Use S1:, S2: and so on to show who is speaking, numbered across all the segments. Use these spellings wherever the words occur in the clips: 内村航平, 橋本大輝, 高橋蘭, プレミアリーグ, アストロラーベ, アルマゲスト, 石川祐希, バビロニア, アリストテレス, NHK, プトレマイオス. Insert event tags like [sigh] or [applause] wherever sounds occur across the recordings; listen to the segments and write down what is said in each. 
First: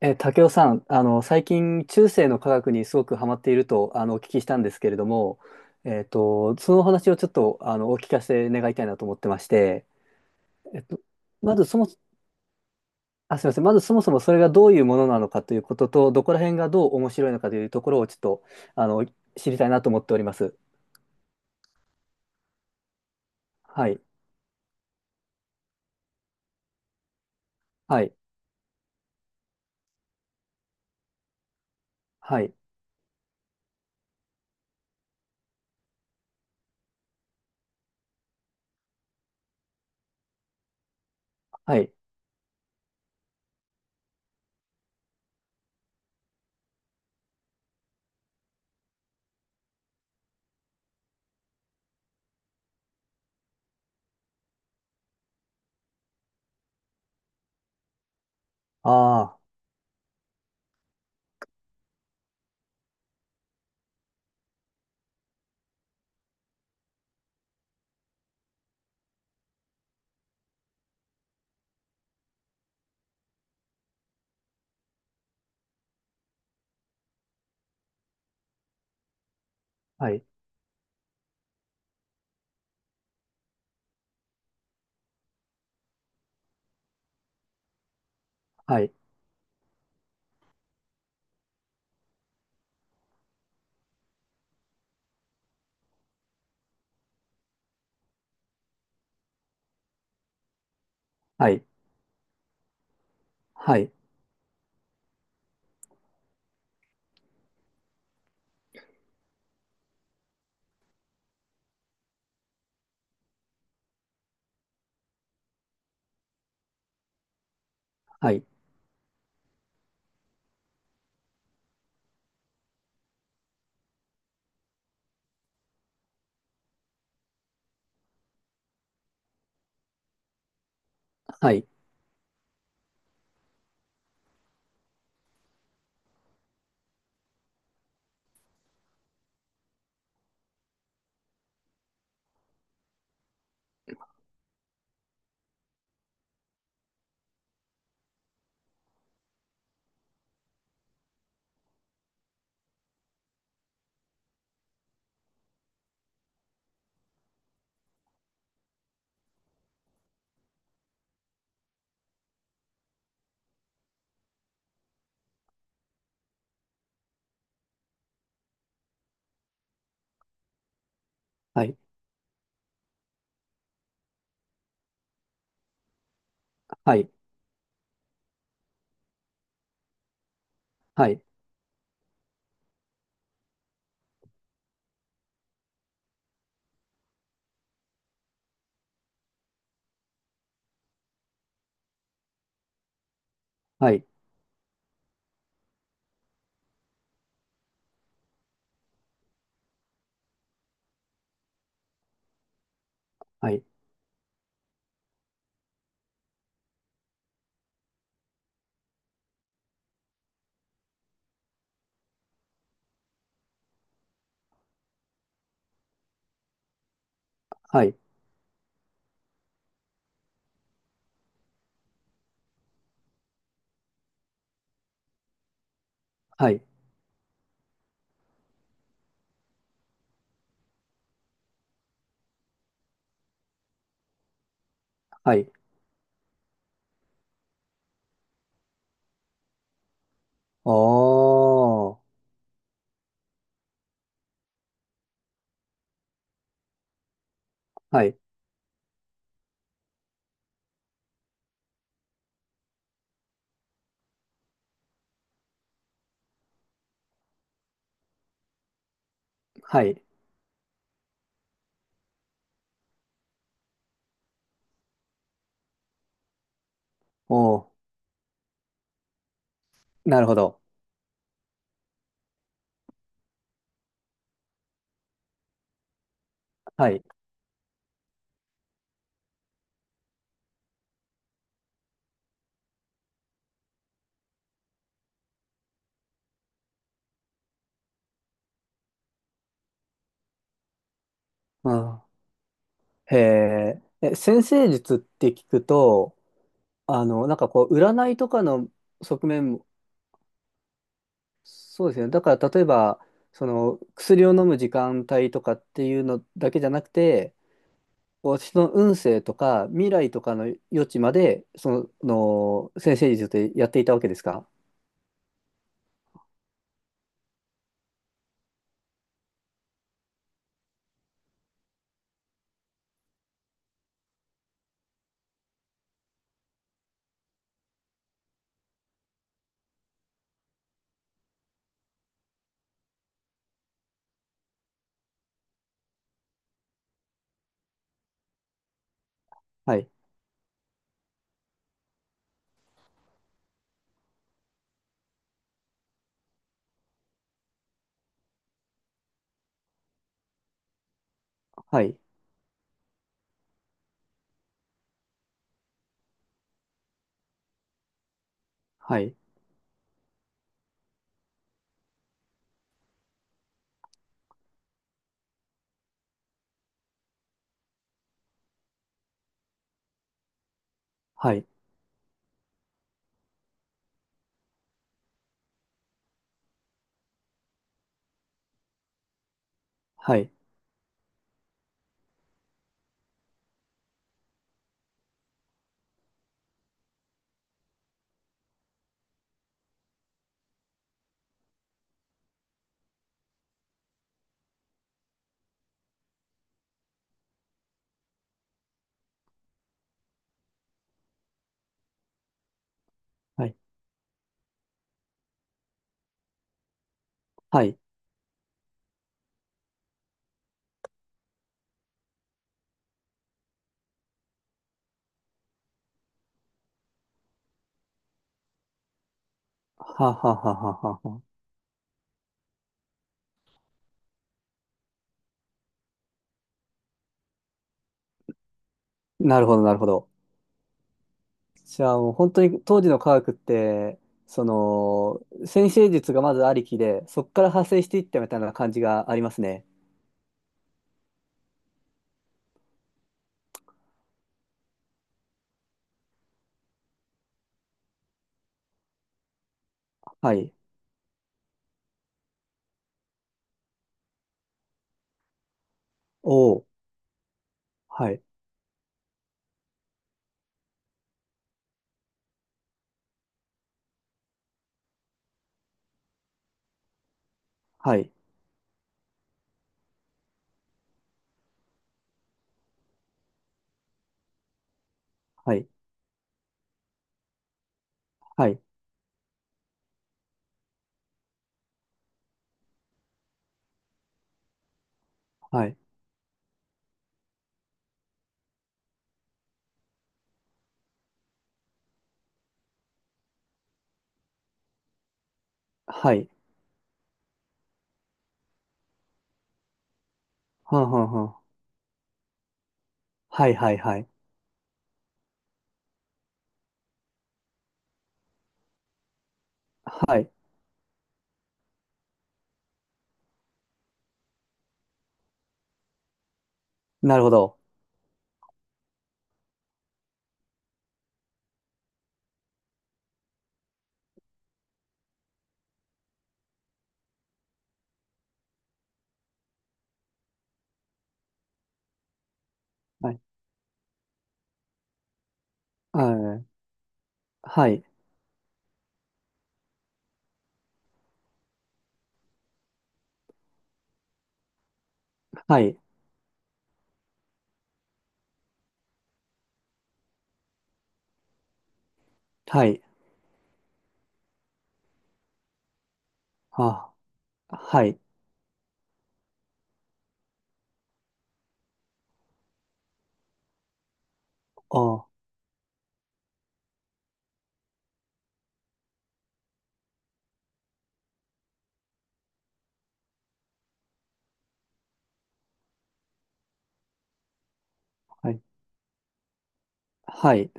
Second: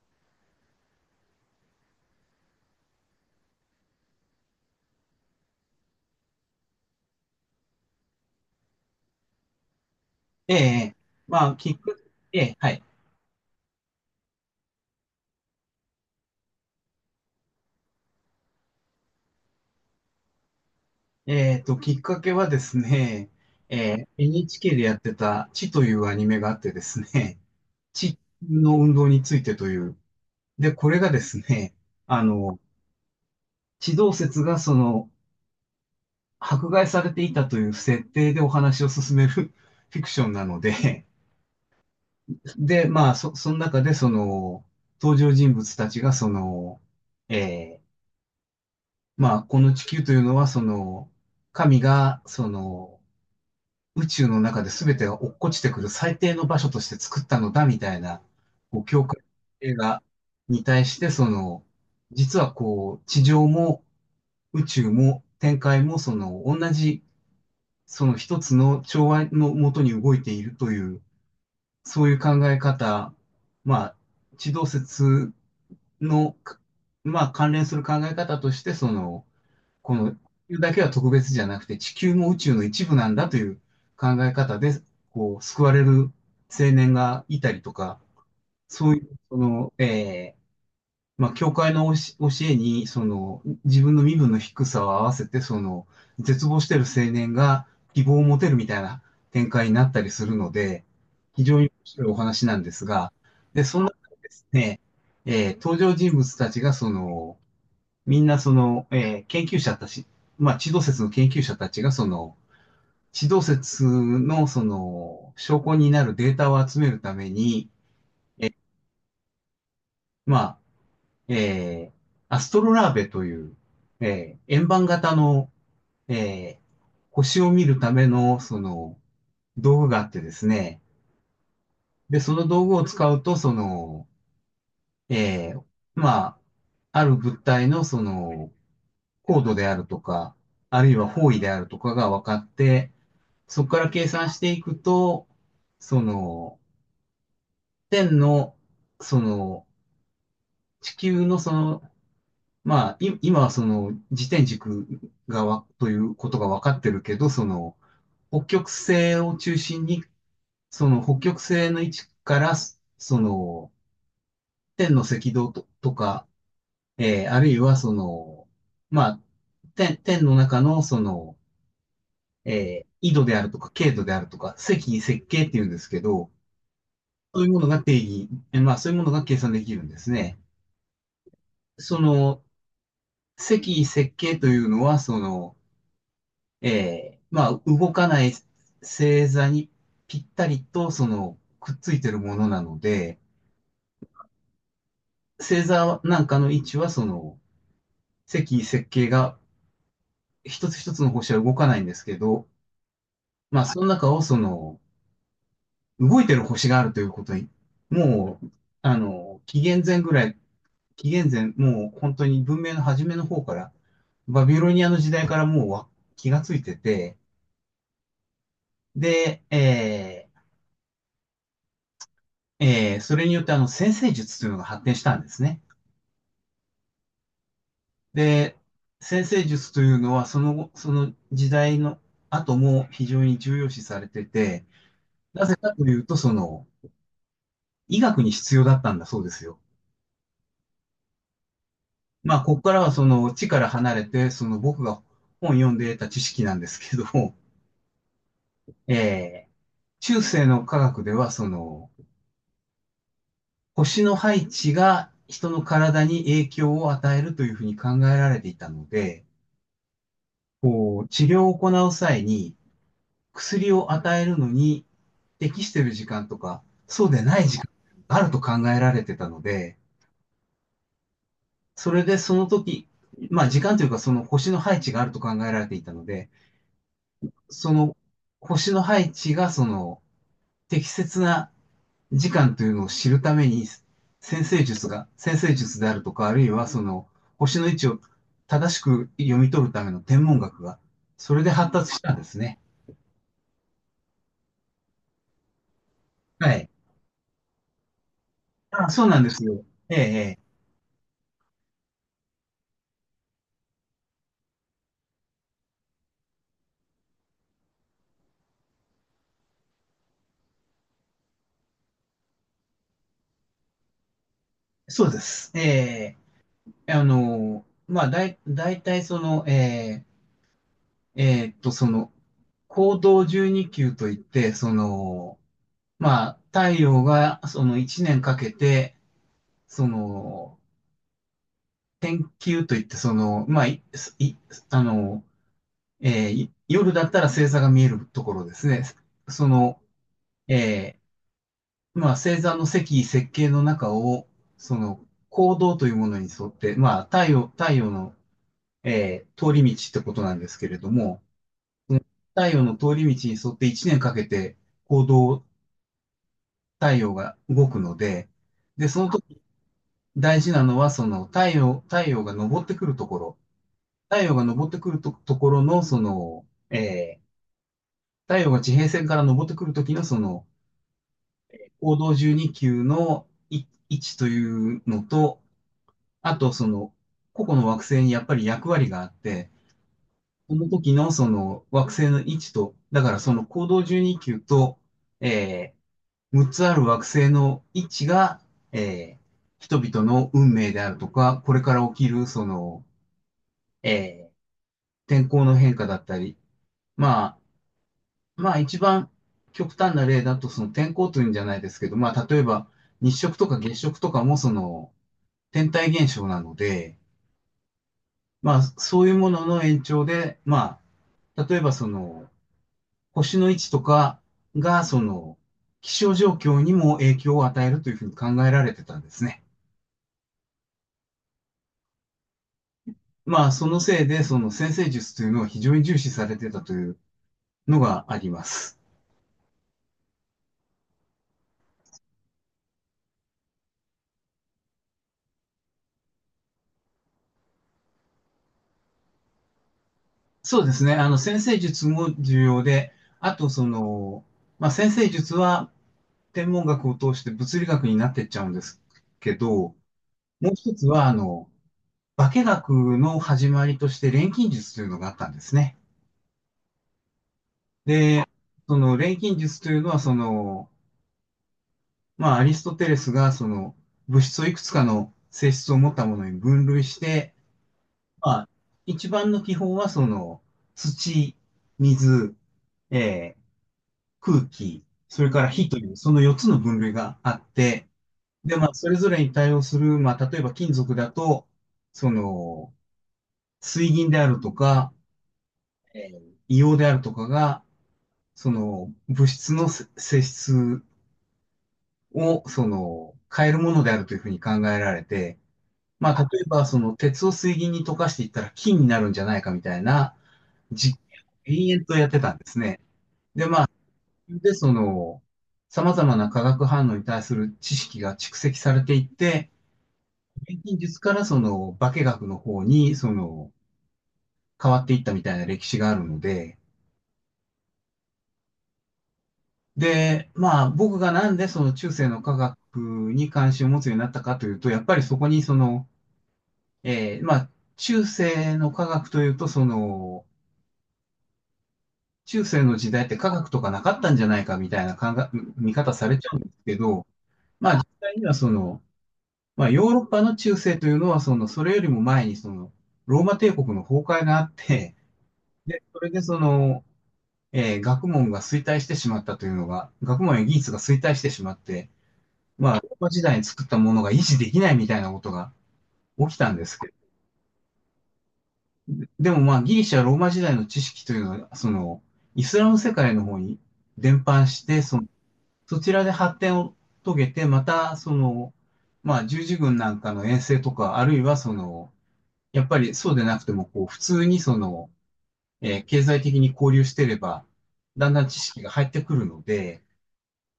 S1: ええ、たけおさん、最近中性の科学にすごくハマっているとお聞きしたんですけれども、そのお話をちょっとお聞かせ願いたいなと思ってまして、
S2: え
S1: えっ
S2: え、
S1: と
S2: ま
S1: ま
S2: あ、
S1: ず
S2: き
S1: そ
S2: っ
S1: の
S2: かけ、ええ、はい。
S1: あ、すいません、まずそもそもそれがどういうものなのかということとどこら辺がどう面白いのかというところをちょっとあの知りたいなと思っております。
S2: きっかけはですね、
S1: はい、
S2: NHK でやってた、地というアニメがあってですね、
S1: はい、
S2: 地の運動についてという。で、これがですね、あ
S1: はい、
S2: の、地動説がその、迫害されていたという設定でお話を進める [laughs] フィクションなので、
S1: はい、
S2: で、まあ、その中でその、登場人物たちがその、えまあ、この地球というのはその、神がその、宇宙の中で全てが落っこちてくる最低の場所として作ったのだみたいな、こう、教会
S1: あ
S2: 映画に対して、その、実はこう、地上も宇宙も展開も、その、同じ、その一つの調和のもとに動いているという、そういう考え方、まあ、地動説の、まあ、関連する考え方として、その、こ
S1: あ、は
S2: の地
S1: い、
S2: 球だけは特別じゃなくて地球も宇宙の一部なんだという考え方で、こう、救われる青年がいたりとか、
S1: は
S2: そ
S1: い、
S2: ういう、その、まあ、教会の教えに、その、自分の身分の低さを合わせて、その、絶望している青年が希望を持てるみたいな展開になったりするので、非
S1: は
S2: 常に
S1: い、
S2: 面白いお話なんですが、で、
S1: は
S2: その
S1: い、
S2: 中でですね、登場人物たちがその、みんなその、研究者たち、まあ、地動説の研究者たちがその、地動説のその、証拠になるデータを集めるために、
S1: はい、
S2: まあ、えーアストロラーベという、円盤型の、えー星を見るための、その、道具があってですね。
S1: はい、
S2: で、その道具を使うと、その、えーまあ、ある物体の、その、高度であるとか、あるいは方位であるとかが分かって、そこから計算していくと、その、天の、その、地球のその、まあ、今はその、自転軸がわ、ということが分かってるけど、その、北極星を中心に、その北極星の位置から、その、天の赤道とか、あるいはその、まあ、天の中のその、
S1: はい、
S2: 緯度であるとか、経度であるとか、赤緯赤経っていうんですけど、
S1: は
S2: そういうものが定義、まあそういうものが計算できるんですね。
S1: い、
S2: その、積設計というのは、その、まあ動かない星座にぴったりと、その、くっついてるものなので、
S1: はい、
S2: 星座なんかの位置は、その、積設計が一つ一つの星は動かないんですけど、
S1: は
S2: まあ
S1: い、
S2: その中をその、動いてる星があるということに、もう、あの、紀元前、もう本当に文明の初めの方から、バビロニアの時代からもうわ気がついてて、で、それによってあの先生術というのが発展したんですね。
S1: はい、
S2: で、先生術というのはその後、その時代の後も非常に重要視されてて、
S1: は
S2: な
S1: い。
S2: ぜかというと、その、医学に必要だったんだそうですよ。
S1: おー、
S2: まあ、ここからはその地から離れて、その僕が本読んで得た知識なんですけど、
S1: はい、
S2: えー中世の科学では、その、星の配置が人の体に影響を与えるというふうに考えられていたので、
S1: はい、
S2: こう治療を行う際に薬を与えるのに適している時間とか、そうで
S1: お
S2: ない時間
S1: ー、
S2: があると考えられてたので、
S1: なるほど。
S2: それでその時、まあ時間というかその星の配置があると考えられていたので、
S1: はい。
S2: その星の配置がその適切な時間というのを知るために、先生術であるとか、あるいはその、星の位置を正しく読み取るための天文学が、それで
S1: う
S2: 発達し
S1: ん、
S2: たんですね。
S1: へえ、え、先生術って聞くと、
S2: はい。
S1: なんかこう、占いとかの
S2: あ、そうなん
S1: 側
S2: です
S1: 面
S2: よ。
S1: も、
S2: ええ、ええ
S1: そうですね。だから、例えば、その、薬を飲む時間帯とかっていうのだけじゃなくて、私の運勢とか未来とかの余地まで、その、先生術でやっていたわけですか？
S2: そうです。ええ、あの、まあ、大体その、ええ、その、行動12級といって、その、まあ、太陽がその1年かけて、その、天球といって、その、まあ、い、いあの、えーい夜だったら星座が見えるところですね。そ
S1: は
S2: の、
S1: い、
S2: えまあ、星座の積、設計の中を、その、行動というものに沿って、まあ、太陽の、通り道ってことなんですけれども、
S1: はい、
S2: 太陽の通り道に沿って1年かけて行動、太陽が動くので、で、
S1: は
S2: その
S1: い、
S2: 時大事なのは、その太陽が昇ってくるところ。太陽が昇ってくると、ところの、その、えー太陽が地平線から昇ってくるときの、その、
S1: はい、
S2: 黄道12宮の位置というのと、あと、その、個々の惑星にやっぱり役割があって、
S1: はい、
S2: その時のその惑星の位置と、だからその黄道12宮と、え6つある惑星の位置が、えー人々の運命であるとか、これから起きる、その、えー天候の変化だったり、まあ、一番極端な例だと、その天候というんじゃないですけど、まあ例えば日食と
S1: はい、
S2: か月食とかもその天体現象なので、
S1: はい、
S2: まあそういうものの延長で、まあ例えばその星の位置とかがその気象状況にも影響を与えるというふうに考えられてたんですね。
S1: はははははは。
S2: まあそのせいでその先生術というのを非常に重視されてたというのがあります。
S1: なるほど、なるほど。じゃあもう本当に当時の科学って、その、先生術がまずありきで、そこから派生していったみたいな感じがありますね。
S2: そうですね。あの先生術も重要で、あとその、まあ先生術は天文学を通して物理学になってっちゃうんですけど、も
S1: は
S2: う
S1: い。
S2: 一つは、あの、化学の始まりとして錬金術というのがあったんですね。
S1: おお。はい。
S2: で、その錬金術というのは、その、まあ、アリストテレスが、その、物質をいくつかの性質を持ったものに分類して、
S1: はい。
S2: まあ、一番の基本は、その、土、水、えー空気、それから
S1: はい。
S2: 火という、その4つの分類があって、
S1: は
S2: で、
S1: い。
S2: まあ、それぞれに対応する、まあ、例えば金属だと、その、水銀であるとか、
S1: はい。
S2: 硫黄であるとかが、その、物質の性質を、その、変えるものであるというふうに考えられて、
S1: は
S2: まあ、
S1: い。
S2: 例えば、その、鉄を水銀に溶かしていったら金になるんじゃないかみたいな
S1: はん
S2: 実
S1: はんはん。
S2: 験を延々とやってたんですね。
S1: はい。はい。はい。
S2: で、その、様々な化学反応に対する知識が蓄積されていって、
S1: はい。
S2: 錬金術からその化学の方に、その、変わっていったみたいな歴史があるので、
S1: なるほど。
S2: で、まあ僕がなんでその中世の科学に関心を持つようになったかというと、やっぱりそこにその、まあ中世の科学というと、その、中世の時代っ
S1: は
S2: て
S1: い。
S2: 科学とかなかったんじゃないかみたいな考え見方されちゃう
S1: は
S2: んで
S1: い。
S2: すけど、
S1: は
S2: まあ
S1: い。
S2: 実際にはその、まあヨーロッパの中世というのはその、それよりも前にその、ローマ帝国の崩壊があって、
S1: はい。
S2: で、それでその、学問が衰退してしまったというのが、学問や技術が衰退してしまって、
S1: は
S2: まあ、
S1: い。
S2: ローマ時代に作ったものが維持できないみたいなことが起きたんですけど、
S1: あ。はい。
S2: でもまあ、ギリシャ、ローマ時代の知識というのは、その、イスラム世界の方に伝播し
S1: あ
S2: て、その
S1: あ。
S2: そちらで発展を遂げて、また、その、まあ、十字軍なんかの遠征とか、あるいはその、やっぱりそうでなくても、こう、普通にその、経済的に交流してれば、だんだん
S1: は
S2: 知
S1: い。
S2: 識が入ってくるので、
S1: はい。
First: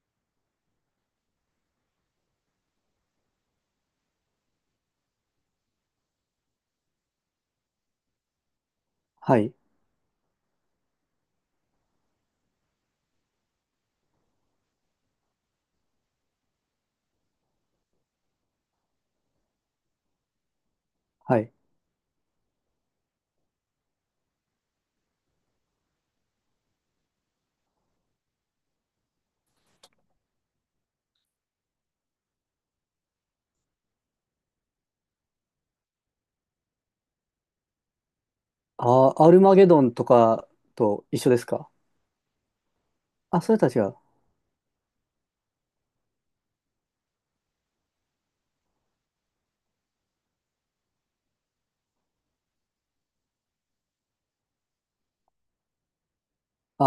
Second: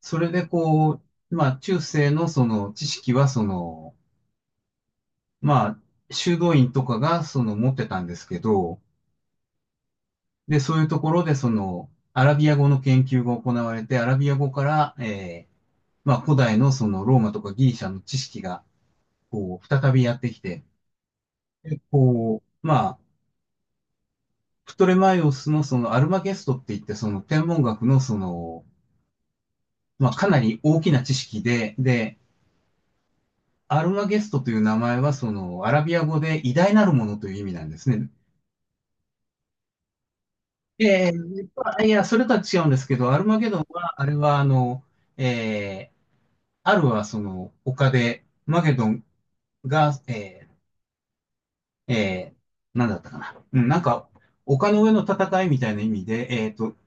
S2: それでこう、まあ中世のその知識はその、まあ修道院とかがその持ってたんですけど、
S1: はい。
S2: で、そういうところでそのアラビア語の研究が行われて、アラビア語から、まあ古代のそのローマとかギリシャの知識がこう再びやってきて、
S1: はい。
S2: でこう、まあ、プトレマイオスのそのアルマゲストって言ってその天文学のその、まあかなり大きな知識で、で、アルマゲストという名前は、その、アラビア語で偉大なるものという意味なんですね。
S1: ああ、アルマゲドンとかと一緒ですか？
S2: いや、それとは違うんですけど、アルマ
S1: あ、
S2: ゲ
S1: そ
S2: ド
S1: れ
S2: ン
S1: たちは。
S2: は、あれは、あの、えー、アルはその、丘で、マゲドンが、ー、えなんだったかな。うん、なんか、丘の上の戦いみたいな意味で、えっと、
S1: あ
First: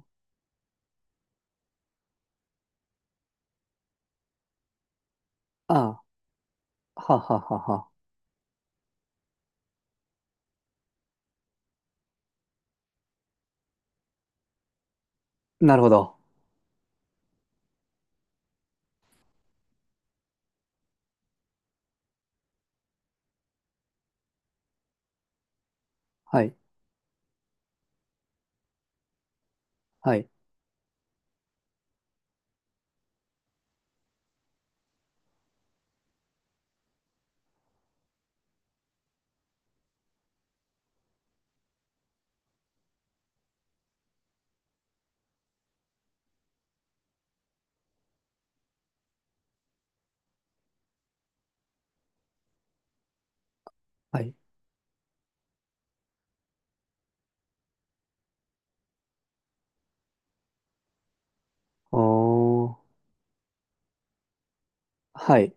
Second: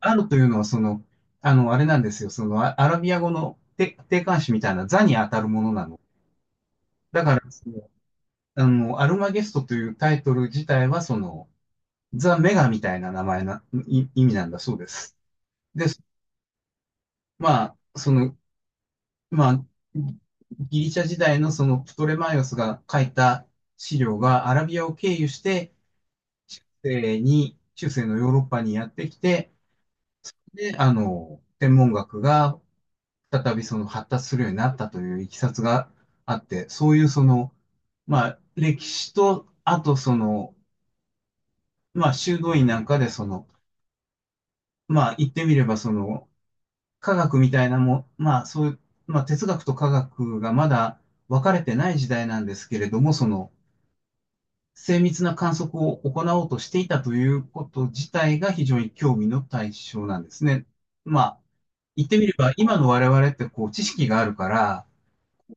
S2: アルというのは、その、あの、あれなんですよ、その、アラビア語の定定冠詞みたいな座に当たるもの
S1: あ
S2: なの。
S1: あ。は
S2: だか
S1: は
S2: ら、
S1: は
S2: その
S1: は。
S2: あの、アルマゲストというタイトル自体は、その、ザ・メガみたいな名前な、い意味なんだそうです。
S1: なる
S2: で、
S1: ほど。
S2: まあ、その、まあ、ギリシャ時代のそのプトレマイオスが書いた資料がアラビアを経由して、
S1: はい。
S2: 中世に、中世のヨーロッパにやってきて、
S1: はい。
S2: で、あの、天文学が再びその発達するようになったといういきさつがあって、そういうその、まあ、歴史と、あとその、まあ、修道院なんかでその、まあ、言ってみればその、科学みたいなも、まあそういう、まあ哲学と科学がまだ分かれてない時代なんですけれども、その
S1: はい。
S2: 精密な観測を行おうとしていたということ自体が非常に興味の対象なんですね。まあ言ってみれば
S1: おー。
S2: 今の我々ってこう知識があるから、
S1: はい。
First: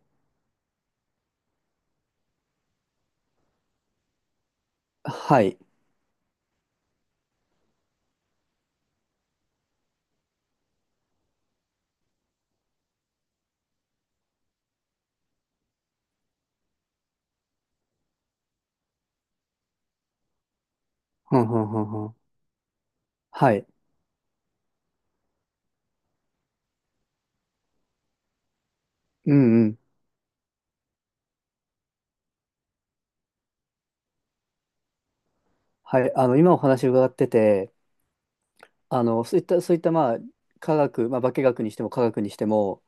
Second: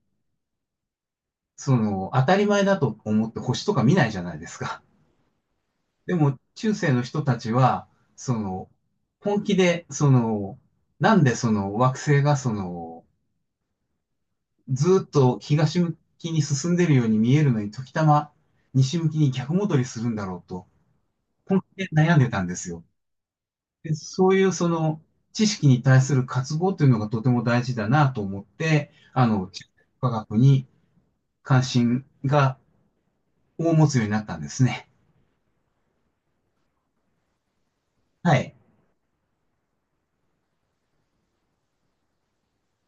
S2: その当たり前だと思って星とか見ないじゃないですか。
S1: はい。
S2: でも中世の人たちは、その本気でそのなんでその惑星がそのずーっと東向きに進んでるように見えるのに、時たま西向きに逆戻りするんだろうと、
S1: ふんふ
S2: 本
S1: んふん
S2: 気で
S1: ふ
S2: 悩
S1: ん。
S2: んでたんですよ。
S1: はい。
S2: で、そういうその知識に対する渇望というのがとても大事だなと思って、あ
S1: う
S2: の、
S1: ん
S2: 地
S1: う
S2: 球
S1: ん。
S2: 科学に関心が大持つようになったんですね。
S1: はい。今お話伺ってて、
S2: はい。
S1: そういった、まあ、科学、まあ、化学にしても科学にしても、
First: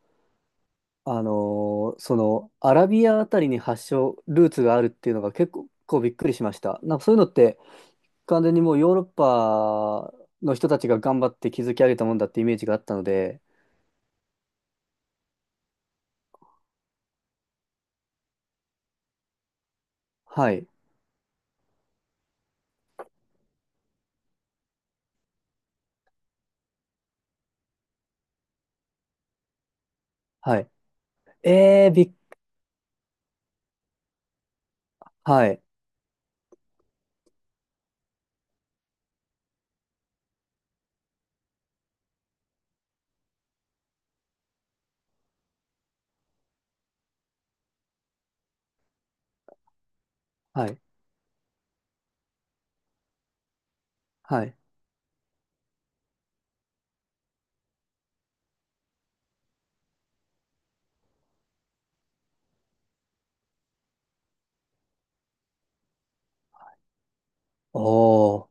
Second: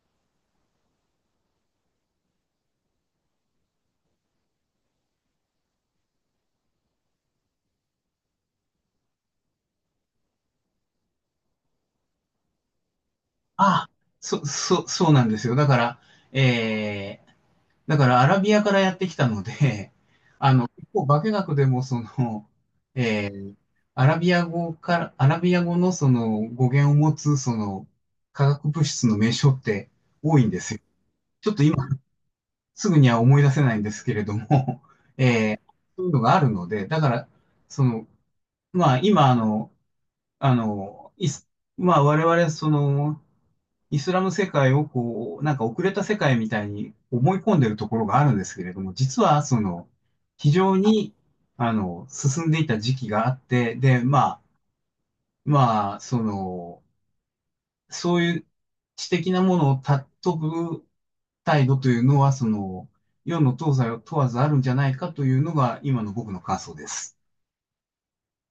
S1: アラビアあたりに発祥、ルーツがあるっていうのが結構、こうびっくりしました。なんかそういうのって、完全にもうヨーロッパの人たちが頑張って築き上げたもんだってイメージがあったので、
S2: ああ、そ、そ、そうなんですよ。だから、えーだからアラビアからやってきたので、[laughs]
S1: は
S2: あの、
S1: い。
S2: 結構化学でもその、[laughs] えーアラビア語から、アラビア語のその語源を持つその化学物質の名称って多いん
S1: は
S2: で
S1: い。
S2: すよ。ちょっと今
S1: えー、びっ
S2: すぐには思い出せないんですけれども、[laughs]
S1: は
S2: えー
S1: い。
S2: そういうのがあるので、だから、その、まあ今あの、あの、まあ我々その、イスラム世界をこう、なんか遅れた世界みたいに思い込んでるところがあるんですけれども、実はその、非
S1: は
S2: 常
S1: い。
S2: に、あの、進んでいた時期があって、で、まあ、
S1: はい。
S2: まあ、その、そういう知的なものを尊ぶ態度というのは、その、世の東西を問わずあるんじゃないかというのが、今の僕の感想です。
S1: おお。